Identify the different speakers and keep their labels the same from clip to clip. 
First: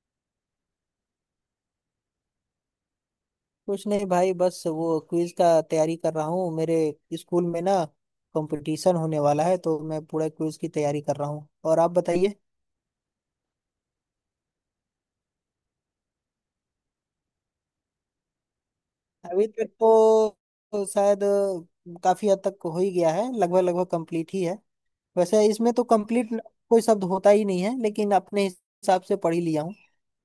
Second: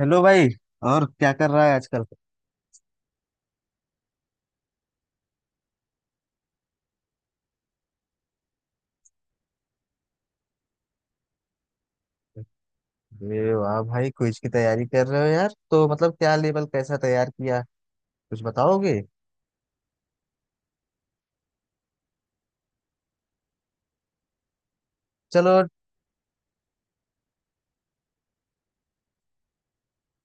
Speaker 1: Hello भाई। और क्या कर रहा है आजकल।
Speaker 2: कुछ नहीं भाई, बस वो क्विज का तैयारी कर रहा हूँ। मेरे स्कूल में ना कंपटीशन होने वाला है, तो मैं पूरा क्विज की तैयारी कर रहा हूँ। और आप बताइए।
Speaker 1: अरे वाह भाई, क्विज की तैयारी कर रहे हो यार। तो मतलब क्या लेवल कैसा तैयार किया, कुछ बताओगे।
Speaker 2: अभी तक तो शायद काफी हद तक हो ही गया है। लगभग लगभग कंप्लीट ही है। वैसे
Speaker 1: चलो,
Speaker 2: इसमें तो कंप्लीट कोई शब्द होता ही नहीं है, लेकिन अपने हिसाब से पढ़ ही लिया हूँ।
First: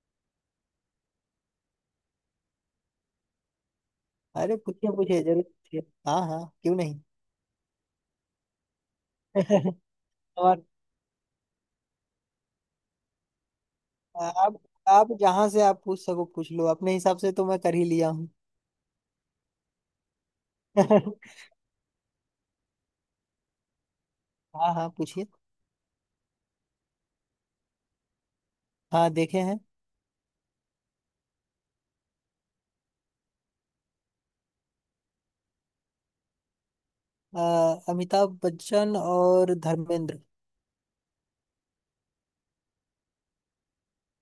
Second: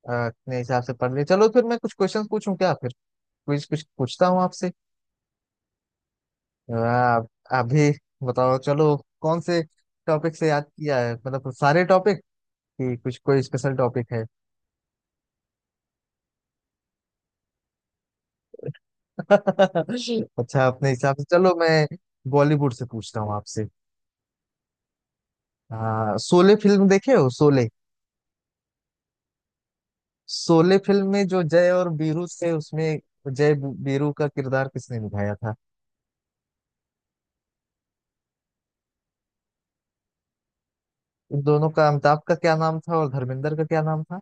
Speaker 1: अपने हिसाब से पढ़ लिए। चलो फिर मैं कुछ क्वेश्चन पूछूं क्या फिर, क्विज कुछ पूछता हूँ
Speaker 2: अरे
Speaker 1: आपसे।
Speaker 2: पूछिए, पूछिए, जरूर पूछिए। हाँ हाँ, क्यों नहीं।
Speaker 1: आप आप भी बताओ। चलो, कौन से टॉपिक से
Speaker 2: और
Speaker 1: याद किया है, मतलब सारे टॉपिक कि कुछ कोई स्पेशल टॉपिक है।
Speaker 2: आप आप जहाँ से आप पूछ सको पूछ लो। अपने हिसाब से तो मैं कर ही लिया हूँ।
Speaker 1: अच्छा, अपने हिसाब से चलो मैं बॉलीवुड से पूछता हूँ आपसे।
Speaker 2: हाँ हाँ, पूछिए।
Speaker 1: शोले फिल्म देखे हो, शोले।
Speaker 2: हाँ, देखे हैं।
Speaker 1: शोले फिल्म में जो जय और वीरू थे, उसमें जय वीरू का किरदार किसने निभाया था।
Speaker 2: अमिताभ बच्चन और धर्मेंद्र।
Speaker 1: इन दोनों का, अमिताभ का क्या नाम था और धर्मेंद्र का क्या नाम था,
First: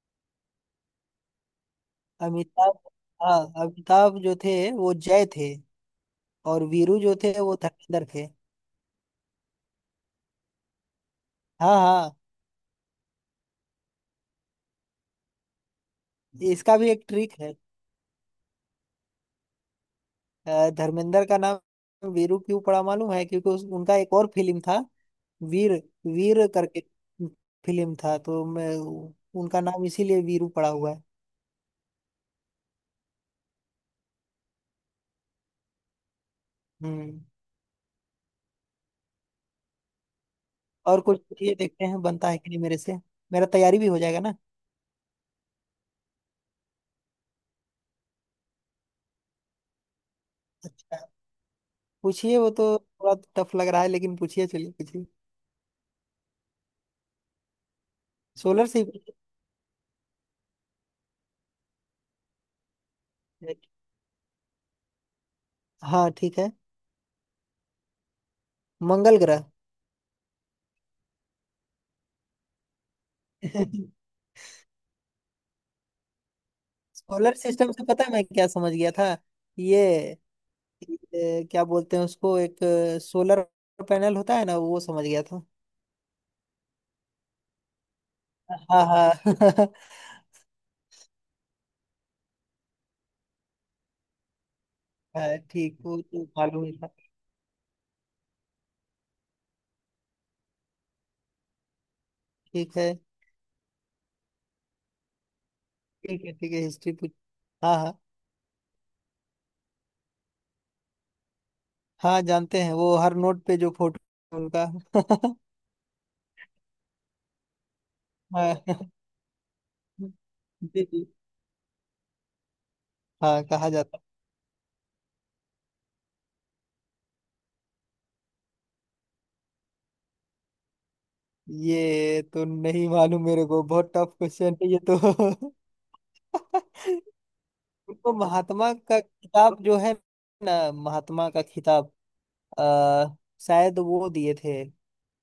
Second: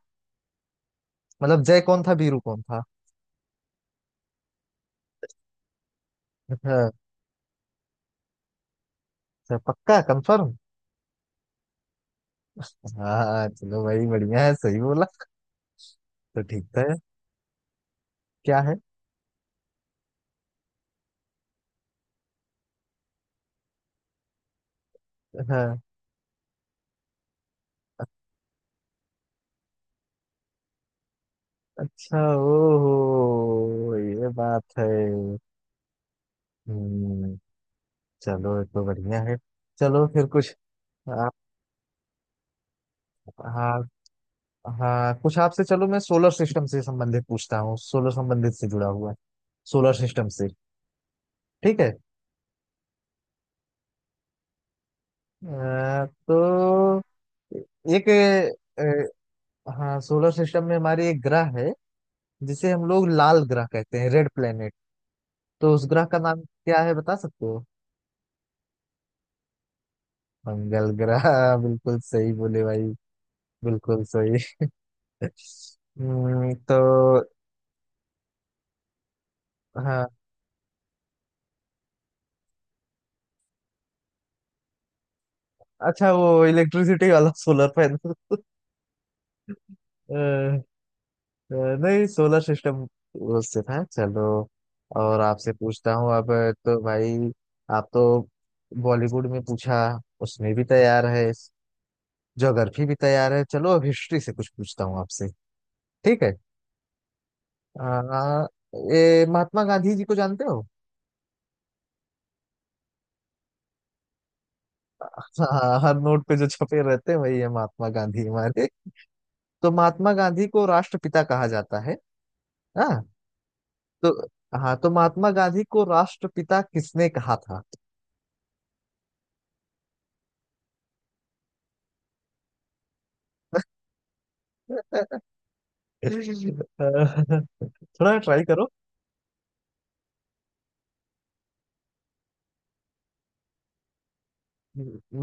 Speaker 1: मतलब जय कौन था वीरू कौन
Speaker 2: अमिताभ।
Speaker 1: था।
Speaker 2: हाँ, अमिताभ जो थे वो जय थे, और
Speaker 1: अच्छा।
Speaker 2: वीरू जो थे वो धर्मेंद्र थे।
Speaker 1: अच्छा, पक्का कंफर्म।
Speaker 2: हाँ हाँ,
Speaker 1: हाँ, चलो भाई, बढ़िया है, सही बोला, तो ठीक
Speaker 2: इसका
Speaker 1: था।
Speaker 2: भी एक ट्रिक है।
Speaker 1: क्या है।
Speaker 2: धर्मेंद्र का नाम वीरू क्यों पड़ा मालूम है? क्योंकि उनका एक और फिल्म था, वीर।
Speaker 1: हाँ,
Speaker 2: वीर करके फिल्म था, तो मैं उनका नाम इसीलिए वीरू पड़ा हुआ है।
Speaker 1: अच्छा, ओहो ये बात है।
Speaker 2: हम्म।
Speaker 1: हम्म। चलो ये तो बढ़िया है। चलो फिर कुछ
Speaker 2: और कुछ
Speaker 1: आप।
Speaker 2: ये देखते हैं बनता है कि नहीं मेरे से। मेरा तैयारी
Speaker 1: हाँ,
Speaker 2: भी हो जाएगा ना।
Speaker 1: हाँ, कुछ आपसे, चलो मैं सोलर सिस्टम से संबंधित पूछता हूँ, सोलर संबंधित से जुड़ा हुआ है, सोलर सिस्टम से।
Speaker 2: अच्छा,
Speaker 1: ठीक है।
Speaker 2: पूछिए। वो तो थोड़ा टफ लग रहा है, लेकिन पूछिए, चलिए पूछिए।
Speaker 1: तो एक,
Speaker 2: सोलर से ही पूछिए।
Speaker 1: अ, हाँ, सोलर सिस्टम में हमारे एक ग्रह है जिसे हम लोग लाल ग्रह कहते हैं, रेड प्लेनेट। तो उस ग्रह
Speaker 2: हाँ
Speaker 1: का
Speaker 2: ठीक
Speaker 1: नाम
Speaker 2: है।
Speaker 1: क्या है, बता सकते हो।
Speaker 2: मंगल ग्रह।
Speaker 1: मंगल ग्रह। बिल्कुल सही बोले भाई, बिल्कुल सही। तो
Speaker 2: सोलर सिस्टम से पता है मैं क्या समझ गया था? ये
Speaker 1: हाँ।
Speaker 2: ये क्या बोलते हैं उसको, एक सोलर पैनल होता है ना, वो समझ गया था।
Speaker 1: अच्छा, वो इलेक्ट्रिसिटी वाला सोलर पैनल।
Speaker 2: हाँ हाँ।
Speaker 1: नहीं, सोलर सिस्टम उससे था। चलो और
Speaker 2: हाँ,
Speaker 1: आपसे
Speaker 2: ठीक,
Speaker 1: पूछता
Speaker 2: वो
Speaker 1: हूँ
Speaker 2: तो
Speaker 1: अब।
Speaker 2: मालूम ही
Speaker 1: तो
Speaker 2: था।
Speaker 1: भाई, आप तो बॉलीवुड में पूछा, उसमें भी तैयार है,
Speaker 2: ठीक
Speaker 1: ज्योग्राफी
Speaker 2: है।
Speaker 1: भी तैयार है। चलो अब हिस्ट्री से कुछ पूछता हूँ आपसे। ठीक
Speaker 2: ठीक है,
Speaker 1: है।
Speaker 2: ठीक है, हिस्ट्री पूछ। हाँ हाँ।
Speaker 1: आ, ये महात्मा गांधी जी को जानते हो।
Speaker 2: हाँ, जानते हैं, वो हर नोट पे जो फोटो उनका।
Speaker 1: हाँ, हर नोट पे जो छपे रहते हैं वही है महात्मा गांधी हमारे।
Speaker 2: हाँ,
Speaker 1: तो महात्मा गांधी को
Speaker 2: जी जी।
Speaker 1: राष्ट्रपिता कहा जाता है। हाँ।
Speaker 2: हाँ, कहा जाता है।
Speaker 1: तो हाँ, तो महात्मा गांधी को राष्ट्रपिता किसने कहा
Speaker 2: ये तो नहीं मालूम मेरे को, बहुत टफ क्वेश्चन है ये तो।
Speaker 1: था। थोड़ा
Speaker 2: उनको
Speaker 1: ट्राई करो।
Speaker 2: महात्मा का खिताब जो है। ना, महात्मा का खिताब अ, शायद वो दिए थे।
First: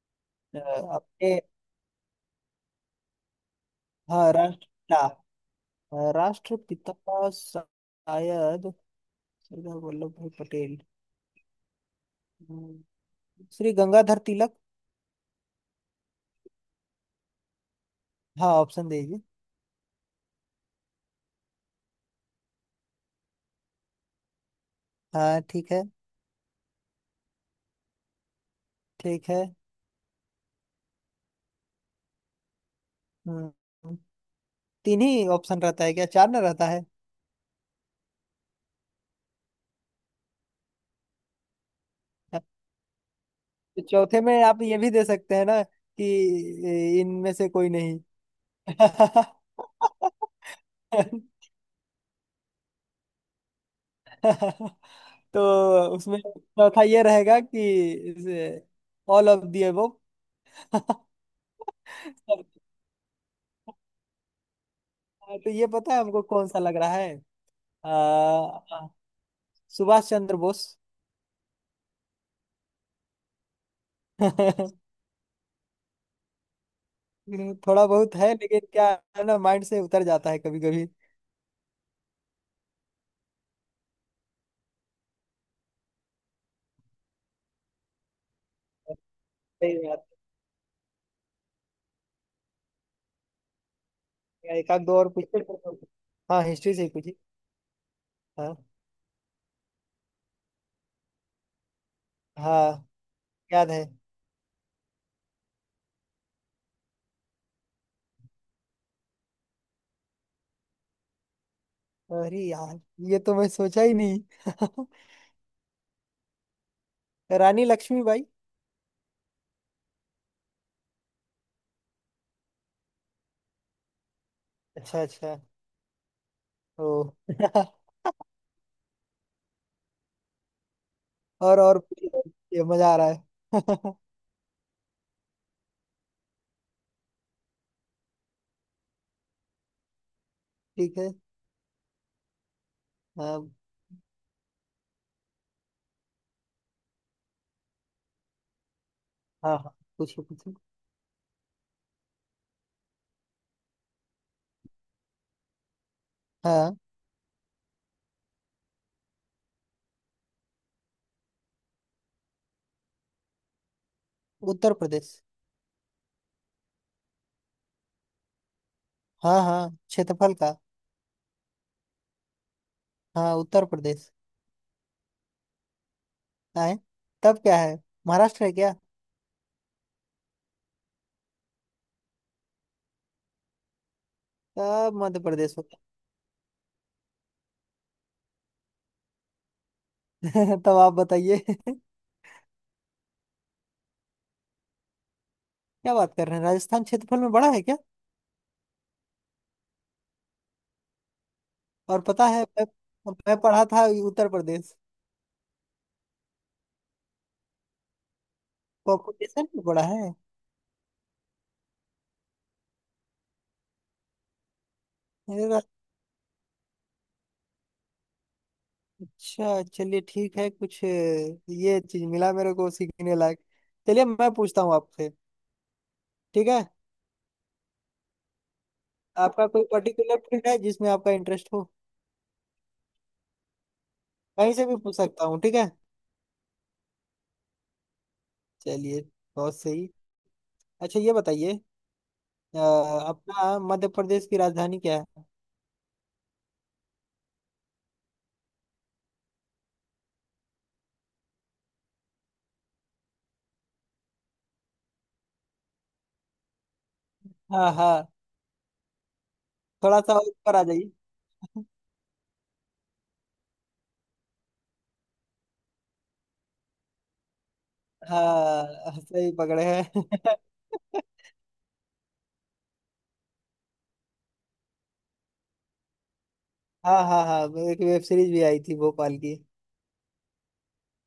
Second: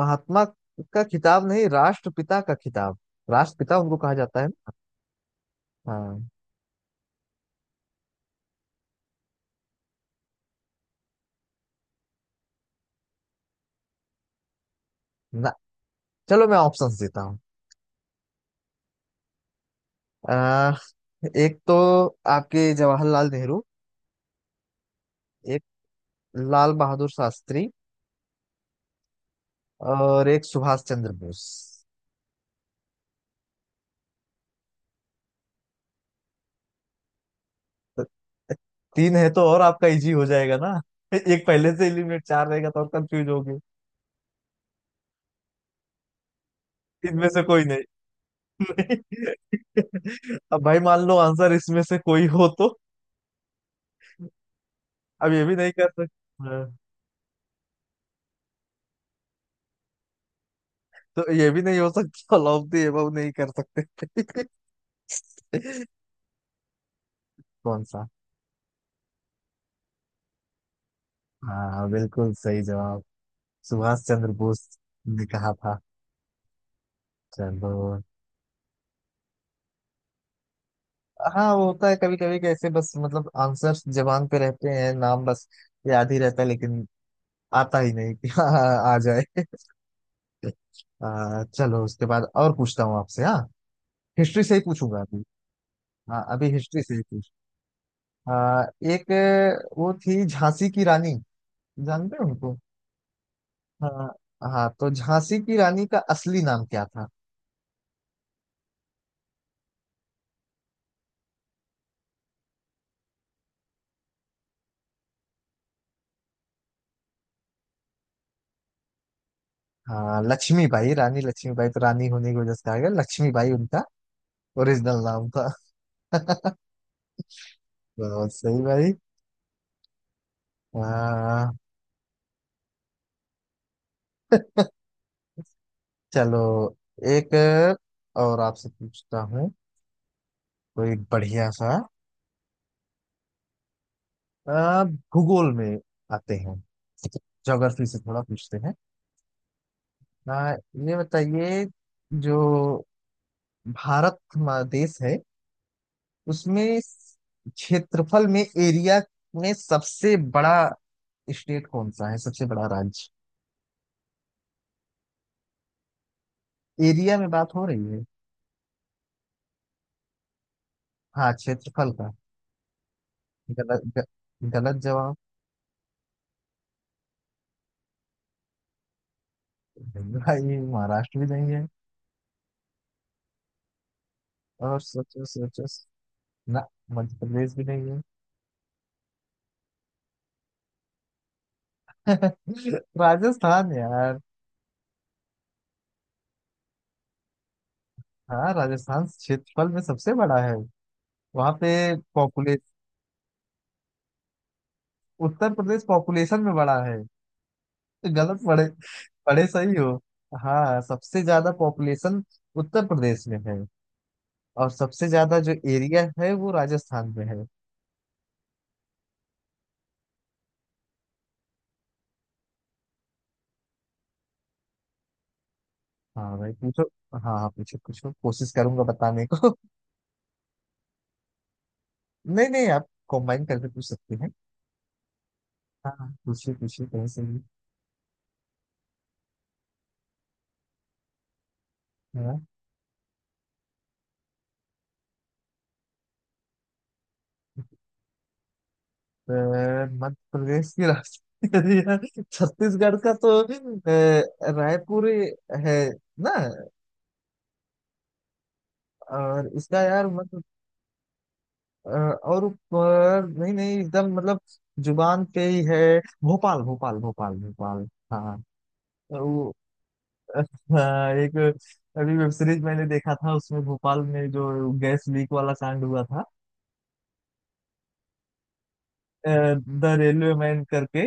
Speaker 1: महात्मा
Speaker 2: अ,
Speaker 1: का
Speaker 2: अपने।
Speaker 1: खिताब नहीं, राष्ट्रपिता का खिताब, राष्ट्रपिता उनको कहा
Speaker 2: हाँ,
Speaker 1: जाता है ना।
Speaker 2: राष्ट्रपिता।
Speaker 1: हाँ।
Speaker 2: राष्ट्रपिता का शायद सरदार वल्लभ भाई पटेल, हम्म, श्री गंगाधर तिलक।
Speaker 1: ना, चलो मैं ऑप्शंस देता हूँ।
Speaker 2: हाँ, ऑप्शन दे दीजिए।
Speaker 1: एक तो आपके जवाहरलाल नेहरू,
Speaker 2: हाँ
Speaker 1: एक
Speaker 2: ठीक है।
Speaker 1: लाल बहादुर शास्त्री,
Speaker 2: ठीक है।
Speaker 1: और एक सुभाष चंद्र बोस।
Speaker 2: हम्म, तीन ही ऑप्शन रहता है क्या, चार ना रहता है?
Speaker 1: तो तीन है तो और आपका इजी हो जाएगा ना। एक पहले से एलिमिनेट, चार रहेगा तो और कंफ्यूज होगे।
Speaker 2: तो चौथे में आप ये भी दे सकते हैं ना कि
Speaker 1: इनमें
Speaker 2: इनमें
Speaker 1: से
Speaker 2: से
Speaker 1: कोई
Speaker 2: कोई नहीं।
Speaker 1: नहीं। अब भाई मान लो आंसर इसमें से कोई हो तो, अब
Speaker 2: तो
Speaker 1: ये भी नहीं कर
Speaker 2: उसमें
Speaker 1: सकते हाँ।
Speaker 2: चौथा ये रहेगा कि ऑल ऑफ दी अबव।
Speaker 1: तो ये भी नहीं हो सकता। ऑल ऑफ द अबव नहीं कर सकते।
Speaker 2: तो ये पता है हमको कौन सा लग रहा है।
Speaker 1: कौन सा।
Speaker 2: आ, सुभाष चंद्र बोस।
Speaker 1: हाँ, बिल्कुल सही जवाब, सुभाष चंद्र बोस ने कहा था। चलो।
Speaker 2: थोड़ा बहुत है, लेकिन क्या है ना, माइंड से उतर जाता है कभी कभी।
Speaker 1: हाँ, वो होता है कभी कभी, कैसे बस मतलब आंसर्स जबान पे रहते हैं, नाम बस याद ही रहता है लेकिन आता ही नहीं कि हाँ, हाँ, आ जाए।
Speaker 2: सही बात
Speaker 1: चलो उसके बाद और पूछता हूँ आपसे। हाँ, हिस्ट्री से
Speaker 2: है।
Speaker 1: ही
Speaker 2: एक आध दो
Speaker 1: पूछूंगा
Speaker 2: और
Speaker 1: अभी।
Speaker 2: पूछते हैं।
Speaker 1: हाँ,
Speaker 2: हाँ,
Speaker 1: अभी
Speaker 2: हिस्ट्री
Speaker 1: हिस्ट्री
Speaker 2: से ही
Speaker 1: से ही
Speaker 2: पूछिए।
Speaker 1: पूछ।
Speaker 2: हाँ
Speaker 1: आ, एक, वो थी झांसी की रानी, जानते हो उनको।
Speaker 2: हाँ, याद है।
Speaker 1: हाँ। हाँ तो झांसी की रानी का असली नाम क्या था।
Speaker 2: अरे यार, ये तो मैं सोचा ही नहीं। रानी लक्ष्मीबाई।
Speaker 1: हाँ, लक्ष्मीबाई, रानी लक्ष्मीबाई, तो रानी होने की वजह से आ गया, लक्ष्मीबाई उनका
Speaker 2: अच्छा
Speaker 1: ओरिजिनल नाम
Speaker 2: अच्छा।
Speaker 1: था।
Speaker 2: ओ।
Speaker 1: बहुत सही भाई। हाँ
Speaker 2: और पूछिए, ये मजा आ रहा है।
Speaker 1: चलो, एक और आपसे पूछता हूँ, कोई
Speaker 2: ठीक है।
Speaker 1: बढ़िया सा।
Speaker 2: हाँ
Speaker 1: आ, भूगोल में आते हैं, ज्योग्राफी से थोड़ा पूछते हैं।
Speaker 2: हाँ हाँ, पूछिए
Speaker 1: आ,
Speaker 2: पूछिए।
Speaker 1: ये बताइए, जो भारत हमारा देश है
Speaker 2: हाँ,
Speaker 1: उसमें क्षेत्रफल में, एरिया में सबसे बड़ा स्टेट कौन सा है, सबसे बड़ा राज्य।
Speaker 2: उत्तर प्रदेश।
Speaker 1: एरिया में बात हो रही है।
Speaker 2: हाँ हाँ, क्षेत्रफल का।
Speaker 1: हाँ, क्षेत्रफल का।
Speaker 2: हाँ, उत्तर
Speaker 1: गलत ग,
Speaker 2: प्रदेश।
Speaker 1: गलत जवाब।
Speaker 2: आए, तब क्या है? महाराष्ट्र है क्या?
Speaker 1: नहीं भाई, महाराष्ट्र भी नहीं है। और
Speaker 2: तब मध्य
Speaker 1: सोचो
Speaker 2: प्रदेश
Speaker 1: सोचो।
Speaker 2: होता
Speaker 1: ना, मध्य प्रदेश भी नहीं है।
Speaker 2: है। तब आप बताइए।
Speaker 1: राजस्थान यार।
Speaker 2: क्या बात कर रहे हैं, राजस्थान क्षेत्रफल में बड़ा है क्या?
Speaker 1: हाँ, राजस्थान क्षेत्रफल में सबसे बड़ा है। वहां पे
Speaker 2: और पता है मैं,
Speaker 1: पॉपुलेशन,
Speaker 2: मैं पढ़ा था उत्तर प्रदेश
Speaker 1: उत्तर प्रदेश पॉपुलेशन में बड़ा है तो गलत पड़े, बड़े
Speaker 2: पॉपुलेशन में
Speaker 1: सही
Speaker 2: बड़ा
Speaker 1: हो। हाँ, सबसे ज्यादा पॉपुलेशन उत्तर प्रदेश में है, और सबसे ज्यादा जो
Speaker 2: है।
Speaker 1: एरिया है वो राजस्थान में है।
Speaker 2: अच्छा, चलिए ठीक है। कुछ ये चीज मिला मेरे को सीखने लायक। चलिए, मैं पूछता हूँ आपसे।
Speaker 1: हाँ
Speaker 2: ठीक
Speaker 1: भाई
Speaker 2: है।
Speaker 1: पूछो। हाँ, हाँ पूछो पूछो, कोशिश करूंगा बताने
Speaker 2: आपका
Speaker 1: को।
Speaker 2: कोई पर्टिकुलर फील्ड है जिसमें आपका इंटरेस्ट हो?
Speaker 1: नहीं नहीं, आप कंबाइन करके पूछ सकते हैं।
Speaker 2: कहीं से भी पूछ सकता हूँ? ठीक है।
Speaker 1: हाँ हाँ, पूछिए पूछिए कहीं से भी।
Speaker 2: चलिए, बहुत सही। अच्छा, ये बताइए,
Speaker 1: हाँ।
Speaker 2: अ, अपना मध्य प्रदेश की राजधानी क्या है?
Speaker 1: तो मध्य प्रदेश की राजधानी यार, छत्तीसगढ़ का तो रायपुर है ना।
Speaker 2: हाँ हाँ।
Speaker 1: और इसका
Speaker 2: थोड़ा
Speaker 1: यार
Speaker 2: सा और
Speaker 1: मध्य,
Speaker 2: ऊपर आ जाइए।
Speaker 1: और ऊपर नहीं नहीं, एकदम मतलब जुबान पे ही है, भोपाल भोपाल भोपाल भोपाल। हाँ।
Speaker 2: हाँ, सही
Speaker 1: वो,
Speaker 2: पकड़े हैं।
Speaker 1: अ, हाँ, एक अभी वेब सीरीज मैंने देखा था, उसमें भोपाल में जो गैस लीक वाला कांड हुआ था,
Speaker 2: हाँ हाँ हाँ। एक वेब सीरीज भी आई थी भोपाल की।
Speaker 1: द रेलवे मैन करके,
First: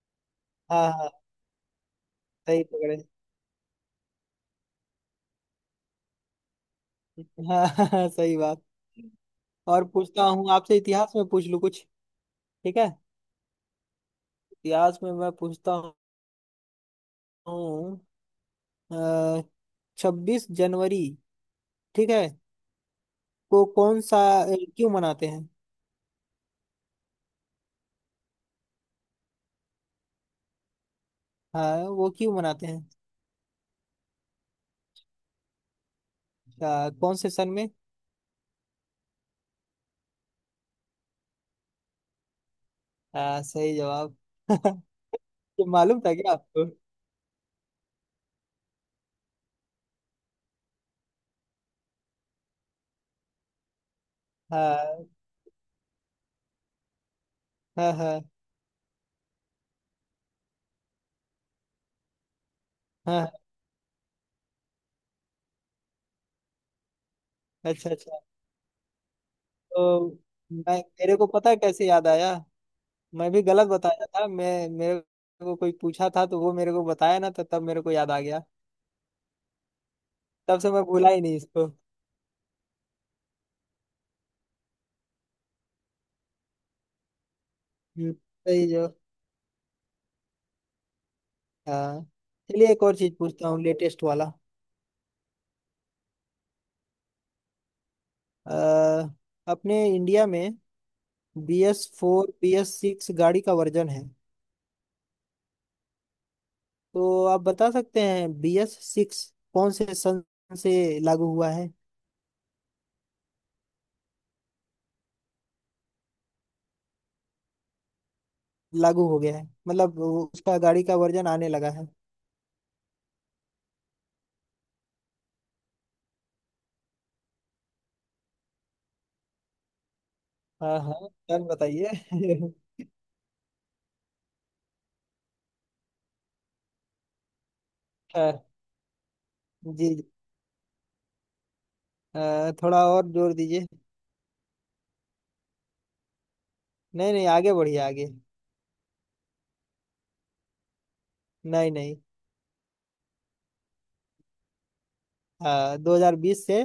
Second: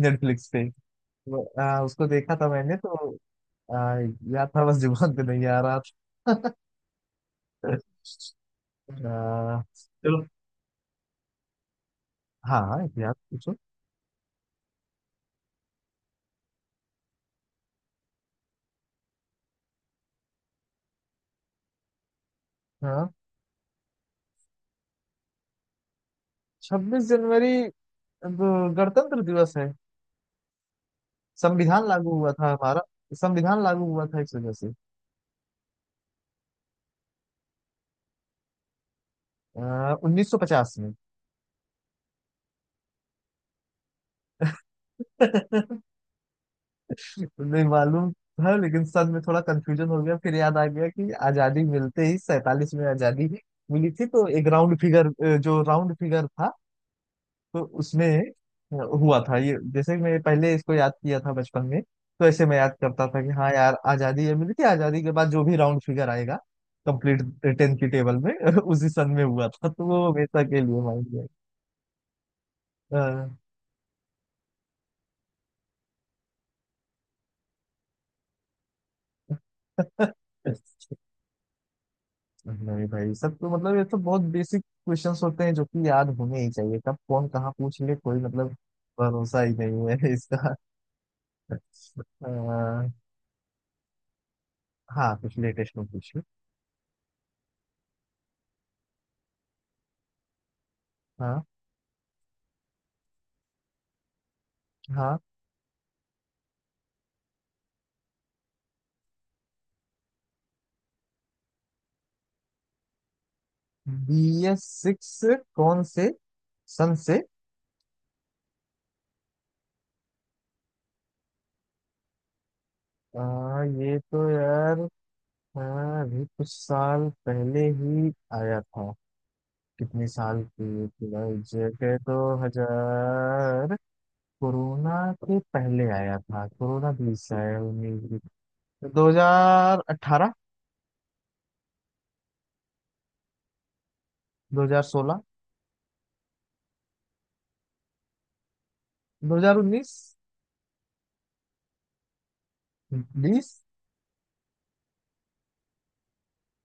Speaker 1: नेटफ्लिक्स पे।
Speaker 2: हाँ हाँ,
Speaker 1: वो, उसको देखा था
Speaker 2: सही
Speaker 1: मैंने
Speaker 2: पकड़े।
Speaker 1: तो। अ, याद था, बस जुबान पे नहीं आ रहा था।
Speaker 2: हाँ। हाँ, सही बात।
Speaker 1: अ,
Speaker 2: और पूछता
Speaker 1: चलो।
Speaker 2: हूँ आपसे, इतिहास में पूछ लूँ कुछ? ठीक
Speaker 1: हाँ,
Speaker 2: है।
Speaker 1: याद पूछो।
Speaker 2: इतिहास में मैं पूछता हूँ। 26 जनवरी, ठीक है,
Speaker 1: हाँ।
Speaker 2: को कौन सा अ, क्यों मनाते हैं?
Speaker 1: 26 जनवरी, अब गणतंत्र दिवस है,
Speaker 2: हाँ,
Speaker 1: संविधान
Speaker 2: वो
Speaker 1: लागू हुआ
Speaker 2: क्यों
Speaker 1: था
Speaker 2: मनाते
Speaker 1: हमारा।
Speaker 2: हैं?
Speaker 1: संविधान लागू हुआ था इस वजह से।
Speaker 2: कौन से सन में?
Speaker 1: 1950 में।
Speaker 2: हाँ, सही जवाब। ये मालूम था क्या आपको?
Speaker 1: नहीं मालूम था, लेकिन सन में थोड़ा कंफ्यूजन हो गया, फिर याद आ गया कि आजादी मिलते ही 47 में आजादी मिली थी, तो एक राउंड फिगर,
Speaker 2: हाँ
Speaker 1: जो राउंड फिगर था तो
Speaker 2: हाँ
Speaker 1: उसमें
Speaker 2: हाँ
Speaker 1: हुआ था ये। जैसे मैं पहले इसको याद किया था बचपन में तो ऐसे मैं याद करता था कि
Speaker 2: हाँ।
Speaker 1: हाँ यार, आजादी ये मिली थी, आजादी के बाद जो भी राउंड फिगर आएगा, कंप्लीट 10 की
Speaker 2: अच्छा
Speaker 1: टेबल
Speaker 2: अच्छा।
Speaker 1: में उसी सन में हुआ था, तो वो
Speaker 2: तो
Speaker 1: हमेशा के
Speaker 2: मैं
Speaker 1: लिए
Speaker 2: मेरे को
Speaker 1: माइंड।
Speaker 2: पता है कैसे याद आया। मैं
Speaker 1: हाँ।
Speaker 2: भी गलत बताया था, मैं मेरे को कोई पूछा था तो वो मेरे को बताया ना, तो तब मेरे को याद आ गया। तब से मैं भूला ही नहीं इसको।
Speaker 1: नहीं भाई, सब तो मतलब ये तो बहुत बेसिक क्वेश्चंस होते हैं जो कि याद होने ही चाहिए, कब कौन कहाँ पूछ ले कोई, मतलब
Speaker 2: सही जो।
Speaker 1: भरोसा ही नहीं है इसका।
Speaker 2: हाँ चलिए, एक
Speaker 1: अह,
Speaker 2: और चीज पूछता हूँ लेटेस्ट वाला।
Speaker 1: हाँ, कुछ लेटेस्ट में पूछिए।
Speaker 2: अ, अपने इंडिया में
Speaker 1: हाँ।
Speaker 2: B S four, B S six गाड़ी का वर्जन है।
Speaker 1: हाँ।
Speaker 2: तो आप बता सकते हैं बी एस सिक्स कौन से सन से लागू हुआ है?
Speaker 1: BS6 कौन से सन से।
Speaker 2: लागू हो गया है, मतलब उसका गाड़ी का वर्जन आने लगा है।
Speaker 1: ये तो यार, हाँ, अभी कुछ साल पहले ही आया था। कितने साल
Speaker 2: हाँ
Speaker 1: की
Speaker 2: हाँ सर,
Speaker 1: एग्जैक्ट
Speaker 2: बताइए।
Speaker 1: है तो, हजार, कोरोना के पहले आया था, कोरोना 20 है, 19।
Speaker 2: हाँ
Speaker 1: दो हजार
Speaker 2: जी जी।
Speaker 1: अठारह
Speaker 2: थोड़ा और जोर दीजिए।
Speaker 1: 2016।
Speaker 2: नहीं नहीं, आगे बढ़िए, आगे।
Speaker 1: 2019।
Speaker 2: नहीं नहीं।
Speaker 1: 20।
Speaker 2: हाँ, 2020 से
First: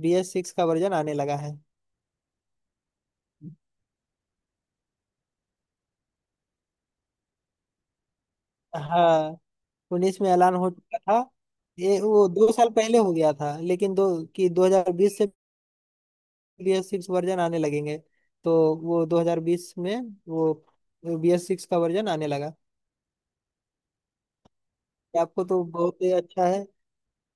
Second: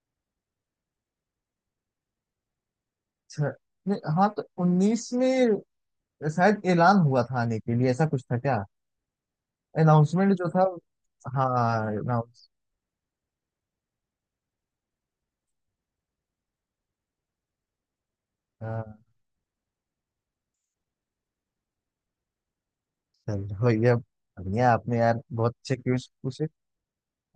Speaker 2: बी एस सिक्स का वर्जन आने लगा है।
Speaker 1: छ नहीं, हाँ तो 19 में शायद ऐलान हुआ था, आने के लिए ऐसा कुछ था क्या,
Speaker 2: हाँ, पुलिस में
Speaker 1: अनाउंसमेंट जो
Speaker 2: ऐलान
Speaker 1: था।
Speaker 2: हो चुका था,
Speaker 1: हाँ।
Speaker 2: ये वो
Speaker 1: अनाउंस।
Speaker 2: 2 साल पहले हो गया था लेकिन दो, कि 2020 से बीएस सिक्स वर्जन आने लगेंगे। तो वो 2020 में वो बीएस सिक्स का वर्जन आने लगा।
Speaker 1: चल हो गया, बढ़िया। आपने यार
Speaker 2: आपको
Speaker 1: बहुत
Speaker 2: तो
Speaker 1: अच्छे
Speaker 2: बहुत ही
Speaker 1: क्वेश्चन पूछे।
Speaker 2: अच्छा है।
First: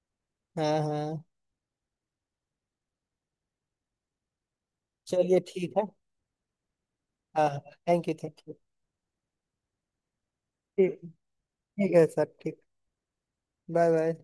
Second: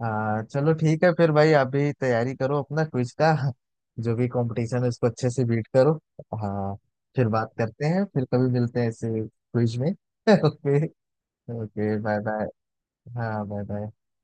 Speaker 1: हाँ चलो
Speaker 2: हाँ
Speaker 1: ठीक है,
Speaker 2: हाँ,
Speaker 1: फिर भाई अभी तैयारी करो अपना क्विज का, जो भी कंपटीशन है उसको अच्छे
Speaker 2: चलिए
Speaker 1: से बीट
Speaker 2: ठीक है।
Speaker 1: करो। हाँ, फिर
Speaker 2: हाँ
Speaker 1: बात
Speaker 2: हाँ।
Speaker 1: करते हैं,
Speaker 2: थैंक यू
Speaker 1: फिर
Speaker 2: थैंक
Speaker 1: कभी
Speaker 2: यू,
Speaker 1: मिलते हैं ऐसे क्विज में। ओके।
Speaker 2: ठीक। ठीक
Speaker 1: ओके,
Speaker 2: है
Speaker 1: बाय
Speaker 2: सर,
Speaker 1: बाय।
Speaker 2: ठीक।
Speaker 1: हाँ, बाय
Speaker 2: बाय
Speaker 1: बाय।
Speaker 2: बाय।